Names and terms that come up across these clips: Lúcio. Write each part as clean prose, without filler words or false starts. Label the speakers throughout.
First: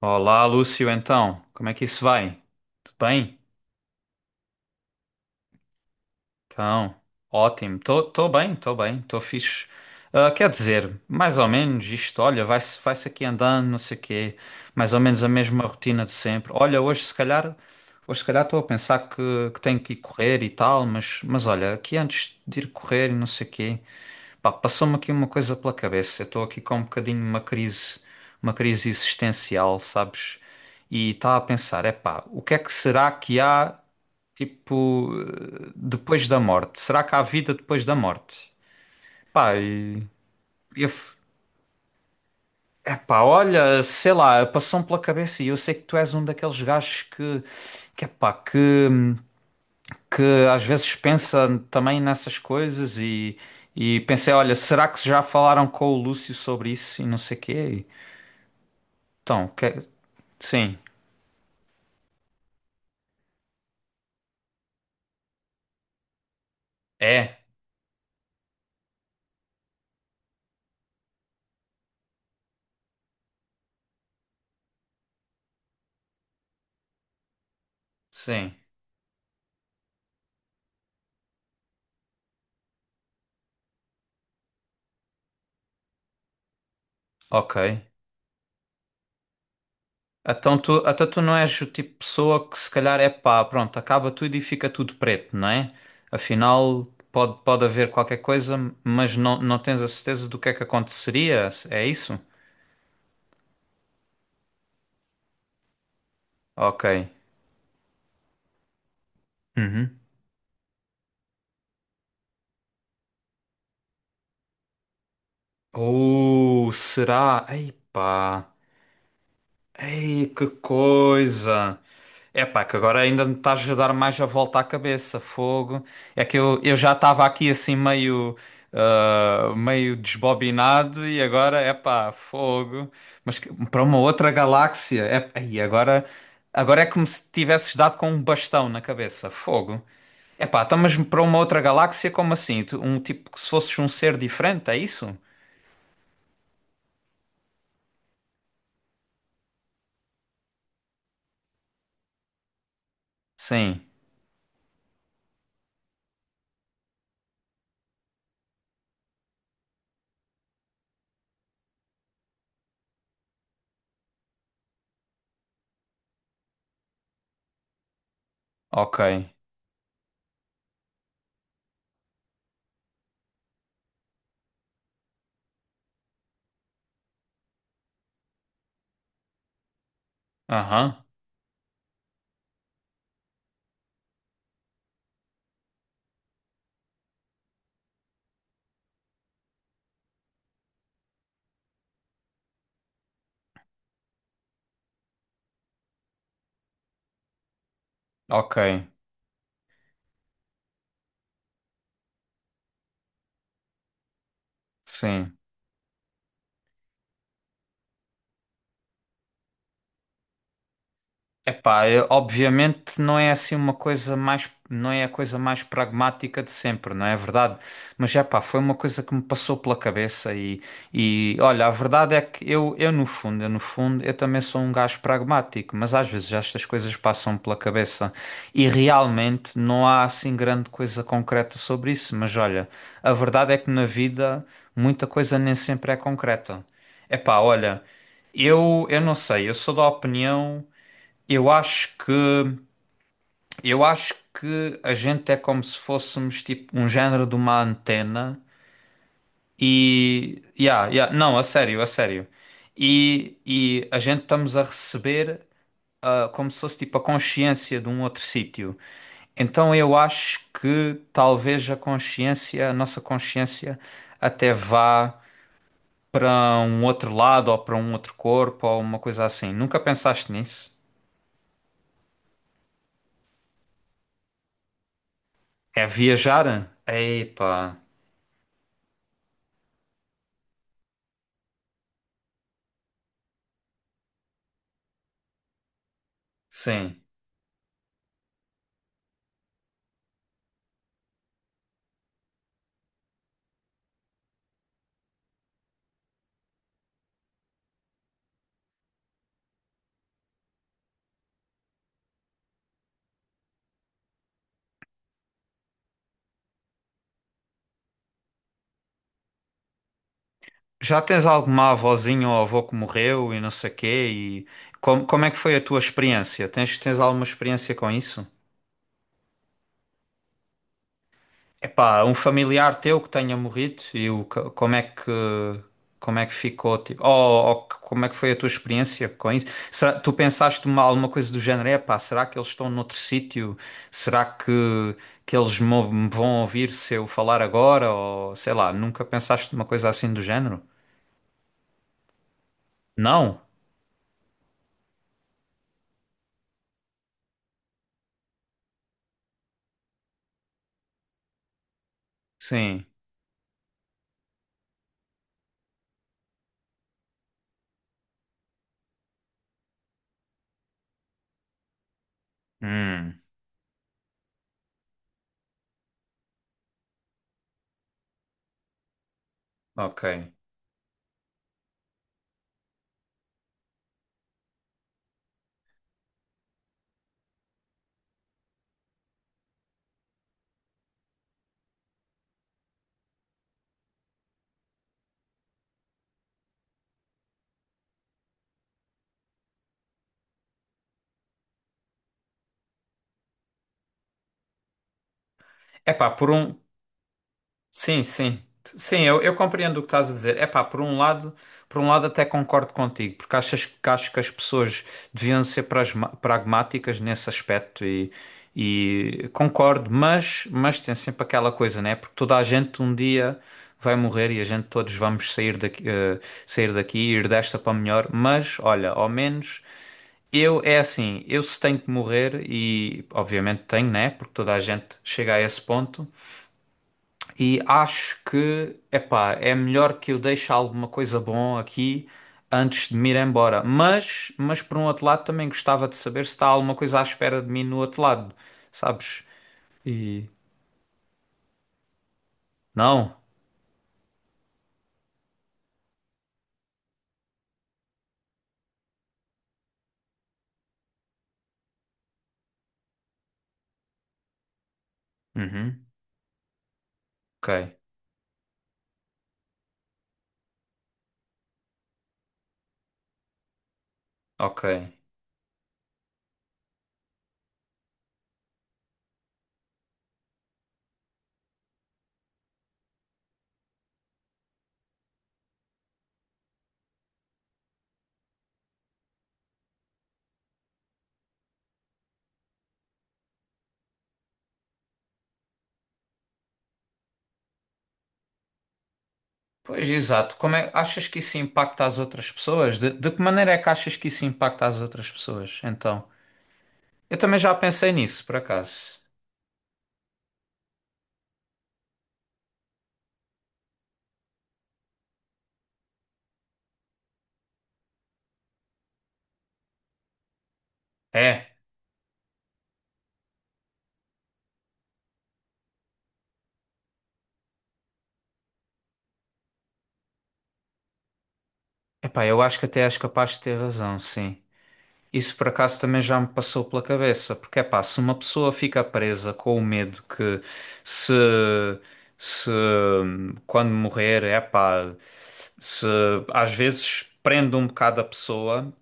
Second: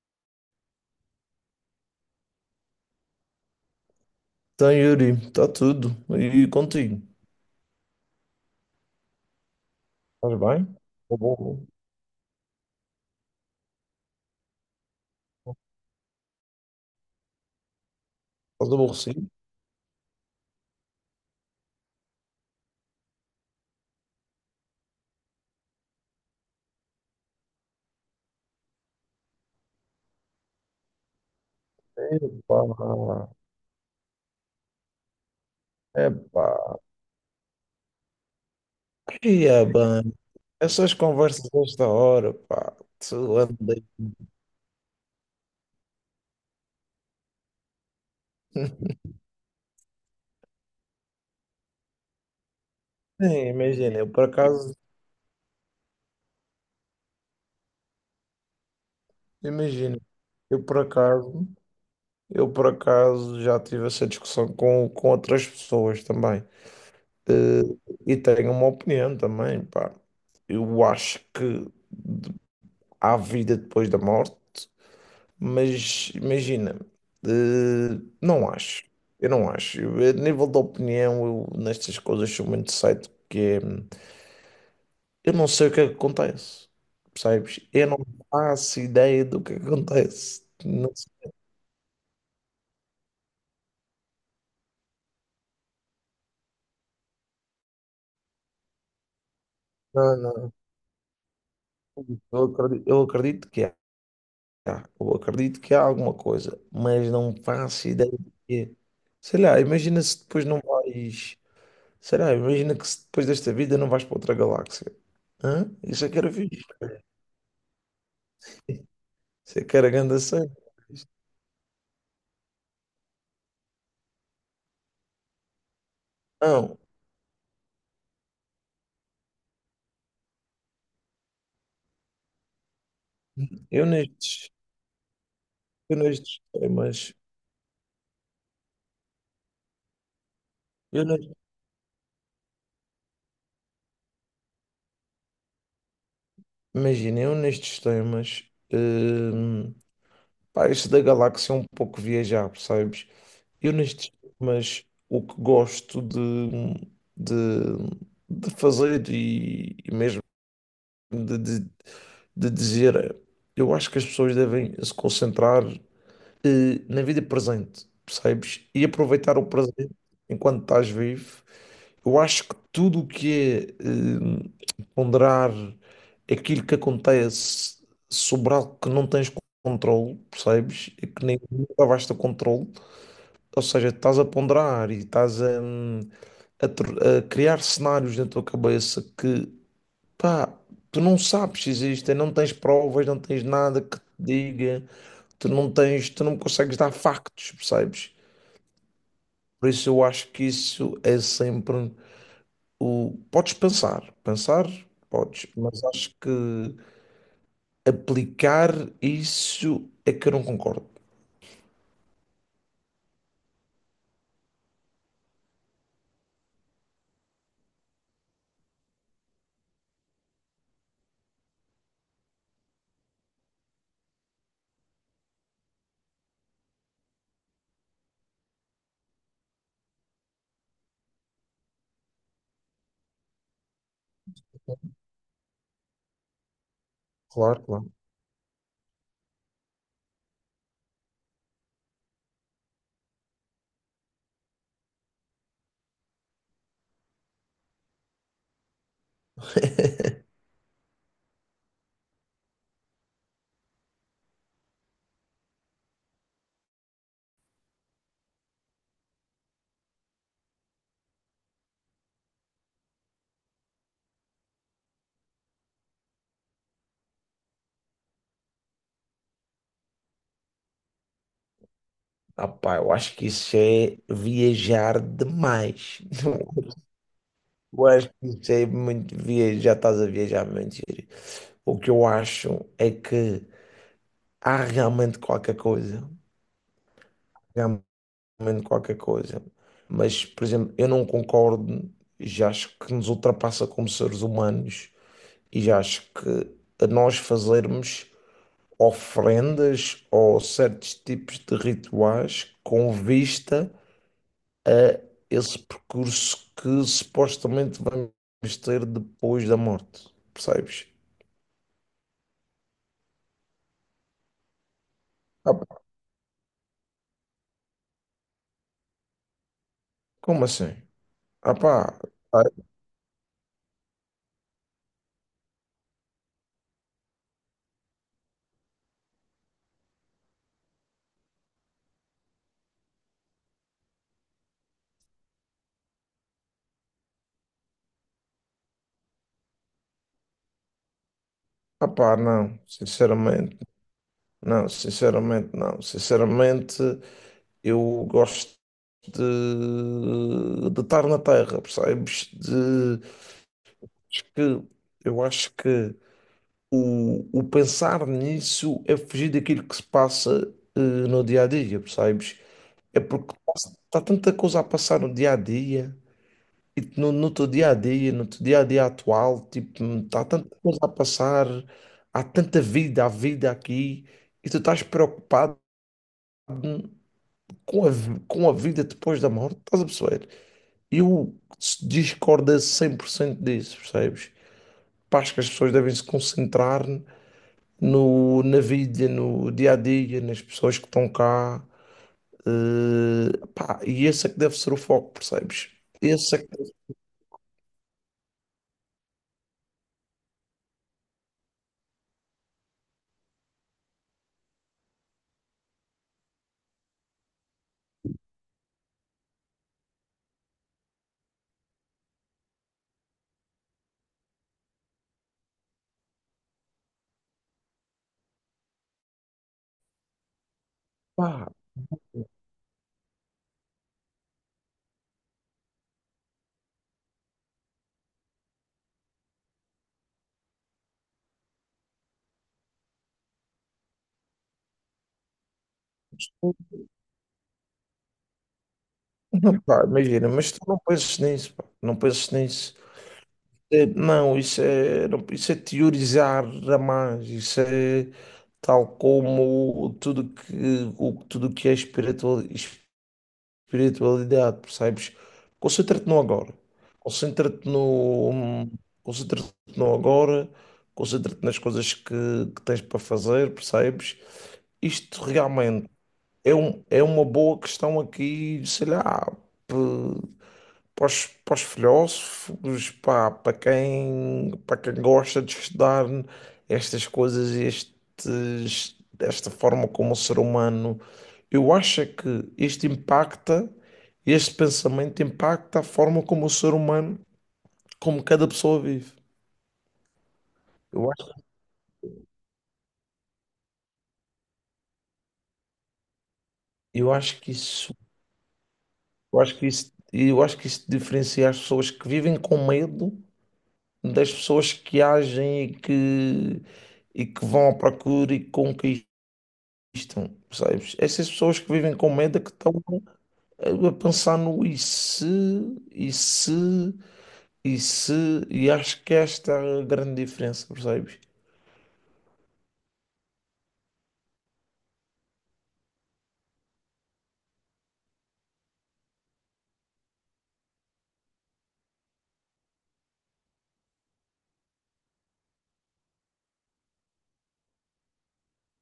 Speaker 1: Olá, Lúcio, então, como é que isso vai? Tudo bem?
Speaker 2: Então, Yuri, está tudo. E
Speaker 1: Então,
Speaker 2: contigo?
Speaker 1: ótimo. Tô bem, tô fixe. Ah,
Speaker 2: Faz
Speaker 1: quer
Speaker 2: bem?
Speaker 1: dizer,
Speaker 2: Tá
Speaker 1: mais ou
Speaker 2: bom.
Speaker 1: menos isto, olha, vai-se aqui andando, não sei o quê, mais ou menos a mesma rotina de sempre. Olha, hoje se calhar estou a
Speaker 2: Estás
Speaker 1: pensar
Speaker 2: aborrecido?
Speaker 1: que tenho que ir correr e tal, mas olha, aqui antes de ir correr e não sei o quê, pá, passou-me aqui uma coisa pela cabeça. Eu estou aqui com um bocadinho uma crise existencial, sabes? E estava a pensar, epá, o que
Speaker 2: Epá,
Speaker 1: é que será que há, tipo, depois da
Speaker 2: epá.
Speaker 1: morte? Será que há vida depois da morte?
Speaker 2: E
Speaker 1: Pá,
Speaker 2: é bem.
Speaker 1: e eu,
Speaker 2: Essas
Speaker 1: f-
Speaker 2: conversas desta hora, pá. Se
Speaker 1: epá, olha,
Speaker 2: andei.
Speaker 1: sei lá, passou-me pela cabeça e eu sei que tu és um daqueles gajos que epá, hum, que às vezes pensa também nessas coisas
Speaker 2: Nem Imagina,
Speaker 1: e
Speaker 2: eu por
Speaker 1: pensei, olha,
Speaker 2: acaso.
Speaker 1: será que já falaram com o Lúcio sobre isso e não sei quê? Então, que-
Speaker 2: Imagina, eu
Speaker 1: sim,
Speaker 2: por acaso. Eu por acaso já tive essa discussão com outras pessoas também.
Speaker 1: é,
Speaker 2: Eh, E tenho uma opinião também, pá. Eu acho que há vida depois da morte. Mas imagina, não
Speaker 1: sim,
Speaker 2: acho. Eu não acho. Eu, a nível de opinião, eu, nestas coisas sou muito cedo, porque eu não sei o que é que acontece.
Speaker 1: ok.
Speaker 2: Percebes? Eu não faço ideia do que é que acontece.
Speaker 1: Então tu,
Speaker 2: Não
Speaker 1: até tu
Speaker 2: sei,
Speaker 1: não és o tipo de pessoa que se calhar é pá, pronto, acaba tudo e fica tudo preto, não é? Afinal, pode haver qualquer coisa, mas não tens a
Speaker 2: não,
Speaker 1: certeza do que
Speaker 2: não.
Speaker 1: é que aconteceria, é isso?
Speaker 2: Eu acredito que há. Eu acredito que há alguma coisa,
Speaker 1: Ok.
Speaker 2: mas não faço ideia do que é. Sei lá,
Speaker 1: Uhum.
Speaker 2: imagina se depois não vais. Sei lá, imagina que se depois desta vida não vais para outra galáxia. Hã? Isso é que era fixe.
Speaker 1: Ou será? Ei pá.
Speaker 2: Você quer a grande
Speaker 1: Ei, que
Speaker 2: cena?
Speaker 1: coisa! É pá, que agora ainda me estás a dar mais a volta à cabeça, fogo. É que eu
Speaker 2: Não,
Speaker 1: já estava aqui assim meio, ah, meio desbobinado e agora é pá, fogo. Para
Speaker 2: eu
Speaker 1: uma outra
Speaker 2: nestes,
Speaker 1: galáxia, é, aí
Speaker 2: eu
Speaker 1: agora,
Speaker 2: nestes
Speaker 1: agora é como
Speaker 2: temas,
Speaker 1: se tivesses dado com um bastão na cabeça, fogo. É pá, então, mas
Speaker 2: eu
Speaker 1: para
Speaker 2: nes-
Speaker 1: uma outra galáxia, como assim? Um tipo que se fosses um ser diferente, é isso?
Speaker 2: imagina, eu nestes temas, hum, pá, este da galáxia é um pouco viajar, percebes? Eu
Speaker 1: Sim,
Speaker 2: nestes temas, o que gosto de, de fazer e mesmo de, de, de dizer, é, eu acho que as pessoas devem se concentrar na vida presente, percebes? E
Speaker 1: ok.
Speaker 2: aproveitar o presente enquanto estás vivo. Eu acho que tudo o que é ponderar aquilo que acontece sobre algo que não tens controle, percebes?
Speaker 1: Aham,
Speaker 2: E que nem nunca vais ter controle. Ou seja, estás a ponderar e estás a a criar cenários na tua cabeça que, pá, tu não sabes se existem, não tens provas, não tens nada que te diga. Tu não tens, tu não consegues dar factos, percebes?
Speaker 1: ok,
Speaker 2: Por isso eu acho que isso é sempre o. Podes pensar, pensar,
Speaker 1: sim.
Speaker 2: podes, mas acho que aplicar isso é que eu não concordo.
Speaker 1: Epá, obviamente não é assim uma coisa mais, não é a coisa mais pragmática de sempre, não é verdade? Mas é pá, foi uma coisa que me passou pela cabeça e olha, a verdade é que eu no fundo, eu no fundo, eu também sou um gajo pragmático, mas às vezes estas coisas passam pela cabeça e realmente não há assim grande coisa concreta sobre isso, mas olha, a verdade é que na vida muita coisa nem sempre é concreta. Epá,
Speaker 2: Claro,
Speaker 1: olha,
Speaker 2: claro.
Speaker 1: eu não sei, eu sou da opinião eu acho que eu acho que a gente é como se fôssemos tipo um género de uma antena e yeah, yeah, não, a sério, a sério. E a gente estamos a receber ah, como se fosse tipo a consciência de um outro sítio. Então eu acho que talvez a consciência, a nossa consciência até vá para um outro lado ou para um outro corpo ou uma coisa assim. Nunca pensaste nisso?
Speaker 2: Ah, pá, eu acho que isso é viajar
Speaker 1: É
Speaker 2: demais.
Speaker 1: viajar? Epá,
Speaker 2: Eu acho que isso é muito viajar, estás a viajar muito. O que eu acho é que há realmente qualquer coisa.
Speaker 1: sim.
Speaker 2: Comendo qualquer coisa. Mas, por exemplo, eu não concordo, já acho que nos ultrapassa como seres humanos e já acho que a nós fazermos ofrendas ou certos tipos de rituais com vista a esse percurso que supostamente vamos ter depois da morte, percebes?
Speaker 1: Já tens alguma avózinha ou avô que morreu e não sei quê? E como, como é que
Speaker 2: Ah,
Speaker 1: foi a tua
Speaker 2: pá,
Speaker 1: experiência? Tens, tens alguma experiência com isso?
Speaker 2: como assim? Ah pá,
Speaker 1: Epá, um
Speaker 2: ah
Speaker 1: familiar teu que tenha morrido e como é que ficou? Tipo, ou, como é que foi a tua experiência com isso? Tu pensaste uma, alguma coisa do género? Epá, será que eles estão noutro sítio? Será que eles me vão ouvir se eu falar agora? Ou sei lá, nunca pensaste uma coisa assim do género?
Speaker 2: ah pá, não,
Speaker 1: Não?
Speaker 2: sinceramente, não, sinceramente, não, sinceramente, eu gosto de estar na Terra, percebes?
Speaker 1: Sim.
Speaker 2: De, acho que, eu acho que o pensar nisso é fugir daquilo que se passa no dia a dia, percebes? É
Speaker 1: Hum,
Speaker 2: porque está tanta coisa a passar no dia a dia, e tu no teu dia a dia, no teu dia a dia atual, tipo,
Speaker 1: ok.
Speaker 2: está tanta coisa a passar, há tanta vida, há vida aqui, e tu estás preocupado com com a vida depois da morte, estás a perceber? Eu discordo 100% disso, percebes? Pá, acho que as pessoas devem se concentrar no, na vida, no dia a dia, nas pessoas que estão cá. Pá, e esse é que deve ser o foco, percebes?
Speaker 1: É pá, por
Speaker 2: Esse é
Speaker 1: um.
Speaker 2: que deve,
Speaker 1: Sim, sim. Sim, eu compreendo o que estás a dizer. É pá, por um lado até concordo contigo, porque achas que acho que as pessoas deviam ser pragmáticas nesse aspecto e concordo, mas tem sempre aquela coisa, né? Porque toda a gente um dia vai morrer e a gente todos vamos sair daqui, sair daqui e ir desta para melhor, mas olha, ao menos eu é assim, eu
Speaker 2: pá,
Speaker 1: se tenho que morrer e obviamente tenho, né? Porque toda a gente chega a esse ponto. E acho que, epá, é melhor que eu deixe alguma coisa bom aqui antes de me ir embora. Mas por um outro lado, também gostava de saber se está alguma coisa à espera de mim no outro lado, sabes?
Speaker 2: não, pá,
Speaker 1: E
Speaker 2: imagina, mas tu não penses nisso, pá, não penses nisso.
Speaker 1: não?
Speaker 2: Não, isso é, isso é teorizar a mais, isso é tal como tudo que tudo que é espiritual, espiritualidade, percebes?
Speaker 1: Uhum.
Speaker 2: Concentra-te no agora. Concentra-te
Speaker 1: Ok,
Speaker 2: no, concentra-te no agora, concentra-te nas coisas que tens para fazer, percebes?
Speaker 1: ok.
Speaker 2: Isto realmente é uma boa questão aqui, sei lá, para para os filósofos, pá, para para quem gosta de estudar estas coisas, estes, desta forma como o ser humano, eu acho é que isto impacta, este pensamento impacta a forma como o ser humano, como cada pessoa vive.
Speaker 1: Pois exato. Como é, achas
Speaker 2: Eu
Speaker 1: que
Speaker 2: acho,
Speaker 1: isso impacta as outras pessoas? De que maneira é que achas que isso impacta as outras pessoas? Então,
Speaker 2: eu
Speaker 1: eu também
Speaker 2: acho que
Speaker 1: já pensei
Speaker 2: isso,
Speaker 1: nisso, por acaso.
Speaker 2: eu acho que isso diferencia as pessoas que vivem com medo das pessoas que agem e que vão à procura e conquistam. Existam, percebes? Essas
Speaker 1: É,
Speaker 2: pessoas que vivem com medo é que estão a pensar no e se, e se, e se, e acho que esta é a grande diferença, percebes?
Speaker 1: epá, eu acho que até és capaz de ter razão, sim. Isso por acaso também já me passou pela cabeça, porque é pá, se uma pessoa fica presa com o medo que se, se quando morrer, é pá, se às vezes prende um bocado a pessoa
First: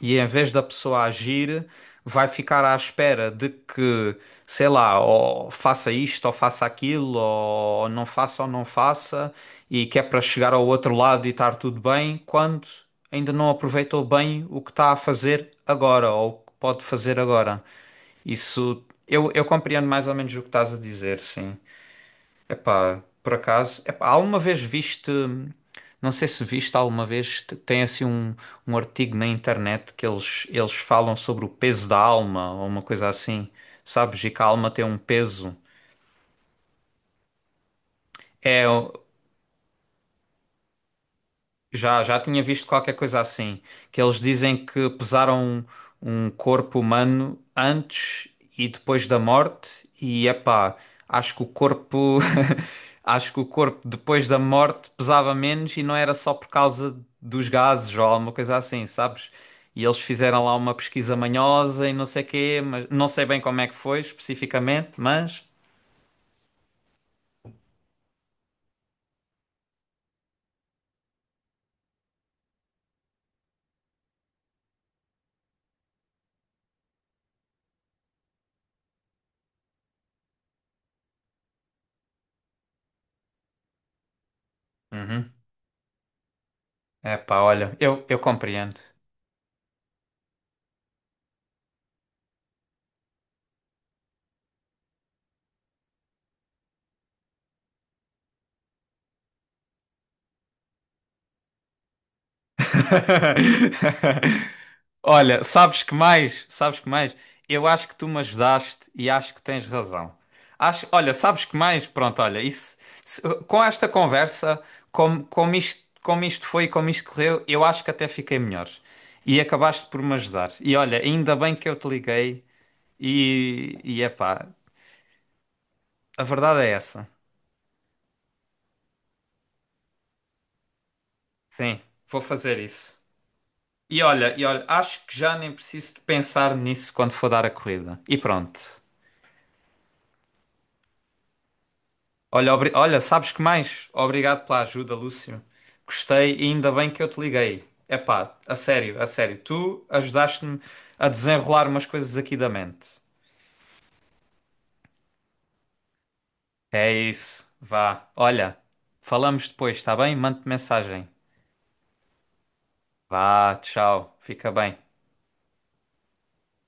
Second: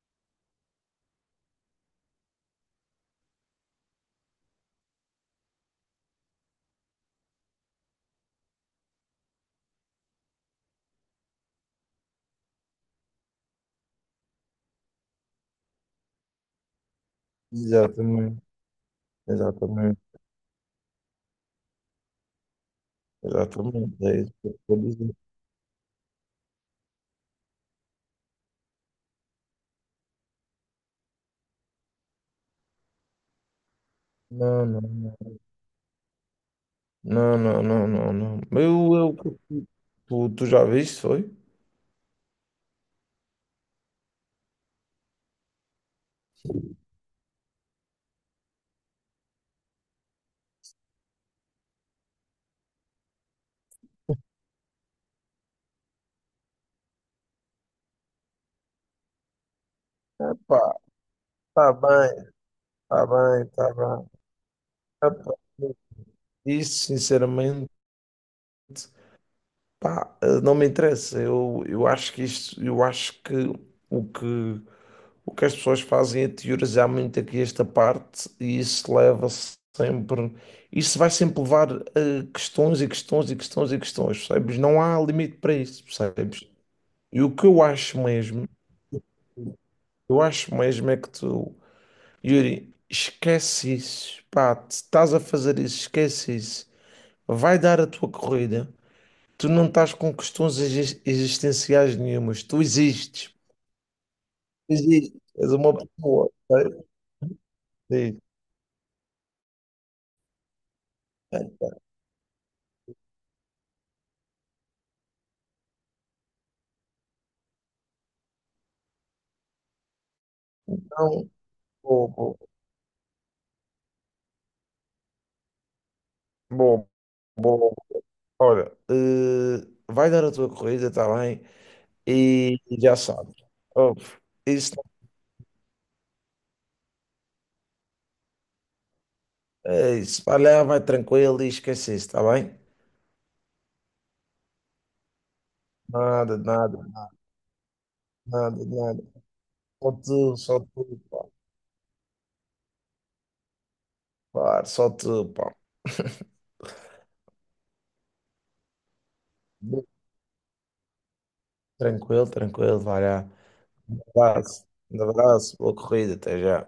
Speaker 1: e em vez da pessoa agir, vai ficar à espera de que, sei lá, ou faça isto, ou faça aquilo, ou não faça, e que é para chegar ao outro lado e estar tudo bem, quando ainda não aproveitou bem o que está a fazer agora, ou o que pode fazer agora.
Speaker 2: Exatamente,
Speaker 1: Isso, eu compreendo mais ou
Speaker 2: exatamente,
Speaker 1: menos o que estás a dizer, sim. Epá, por acaso,
Speaker 2: exatamente.
Speaker 1: epá,
Speaker 2: É isso
Speaker 1: alguma
Speaker 2: que eu
Speaker 1: vez
Speaker 2: estou a
Speaker 1: viste,
Speaker 2: dizer.
Speaker 1: não sei se viste alguma vez, tem assim um, um artigo na internet que eles falam sobre o peso da alma ou uma coisa assim, sabes? E que a
Speaker 2: Não,
Speaker 1: alma
Speaker 2: não,
Speaker 1: tem um
Speaker 2: não.
Speaker 1: peso.
Speaker 2: Não, não, não, não, não.
Speaker 1: É,
Speaker 2: Tu, tu já viste, foi?
Speaker 1: já, já tinha visto qualquer coisa assim, que eles dizem que pesaram um, um corpo humano antes e depois da morte, e epá, acho que o corpo, acho que o corpo depois da morte pesava menos e não era só por causa dos gases ou alguma coisa assim, sabes? E eles fizeram lá uma
Speaker 2: Epá,
Speaker 1: pesquisa
Speaker 2: tá
Speaker 1: manhosa e não sei
Speaker 2: bem,
Speaker 1: quê, mas
Speaker 2: tá
Speaker 1: não sei bem
Speaker 2: bem,
Speaker 1: como é que
Speaker 2: tá
Speaker 1: foi
Speaker 2: bem.
Speaker 1: especificamente,
Speaker 2: Epá,
Speaker 1: mas...
Speaker 2: isso, sinceramente. Pá, não me interessa. Eu acho que isto, eu acho que o que, o que as pessoas fazem é teorizar muito aqui esta parte e isso leva sempre, isso vai sempre levar a questões e questões e questões e questões, percebes? Não há
Speaker 1: Uhum.
Speaker 2: limite para isso, percebes? E o
Speaker 1: Epá,
Speaker 2: que
Speaker 1: olha, eu compreendo.
Speaker 2: eu acho mesmo é que tu, Yuri, esquece isso, pá, te estás a fazer isso, esquece isso. Vai dar a tua corrida. Tu não estás com questões existenciais nenhumas. Tu existes. Existes.
Speaker 1: Olha,
Speaker 2: És uma
Speaker 1: sabes que
Speaker 2: pessoa.
Speaker 1: mais?
Speaker 2: Ok?
Speaker 1: Sabes que mais? Eu acho que tu
Speaker 2: Diz.
Speaker 1: me ajudaste e acho que tens razão. Acho, olha, sabes que mais? Pronto, olha, isso, com esta conversa, como, como isto foi, e como isto correu, eu acho que até fiquei melhor. E acabaste por me ajudar. E olha,
Speaker 2: Então,
Speaker 1: ainda bem que eu te
Speaker 2: bom,
Speaker 1: liguei e epá, a verdade é
Speaker 2: bom,
Speaker 1: essa.
Speaker 2: bom, bom. Olha, vai dar a tua corrida, está bem?
Speaker 1: Sim, vou
Speaker 2: E
Speaker 1: fazer
Speaker 2: já
Speaker 1: isso.
Speaker 2: sabes. Oh,
Speaker 1: E olha,
Speaker 2: isso,
Speaker 1: acho que já nem preciso de pensar nisso quando for dar a corrida. E pronto.
Speaker 2: isso, vai lá, vai tranquilo e esquece isso, está
Speaker 1: Olha,
Speaker 2: bem?
Speaker 1: olha, sabes que mais? Obrigado pela ajuda, Lúcio. Gostei
Speaker 2: Nada,
Speaker 1: e ainda
Speaker 2: nada,
Speaker 1: bem que eu te liguei. Epá, a
Speaker 2: nada,
Speaker 1: sério,
Speaker 2: nada.
Speaker 1: a sério. Tu ajudaste-me
Speaker 2: Só tu,
Speaker 1: a
Speaker 2: pá.
Speaker 1: desenrolar umas coisas aqui da mente.
Speaker 2: Claro, só tu, pá.
Speaker 1: É isso. Vá. Olha, falamos depois, está bem? Mande mensagem.
Speaker 2: Tranquilo, tranquilo, vai lá.
Speaker 1: Vá,
Speaker 2: Um
Speaker 1: tchau. Fica
Speaker 2: abraço,
Speaker 1: bem.
Speaker 2: um abraço, boa corrida, até já.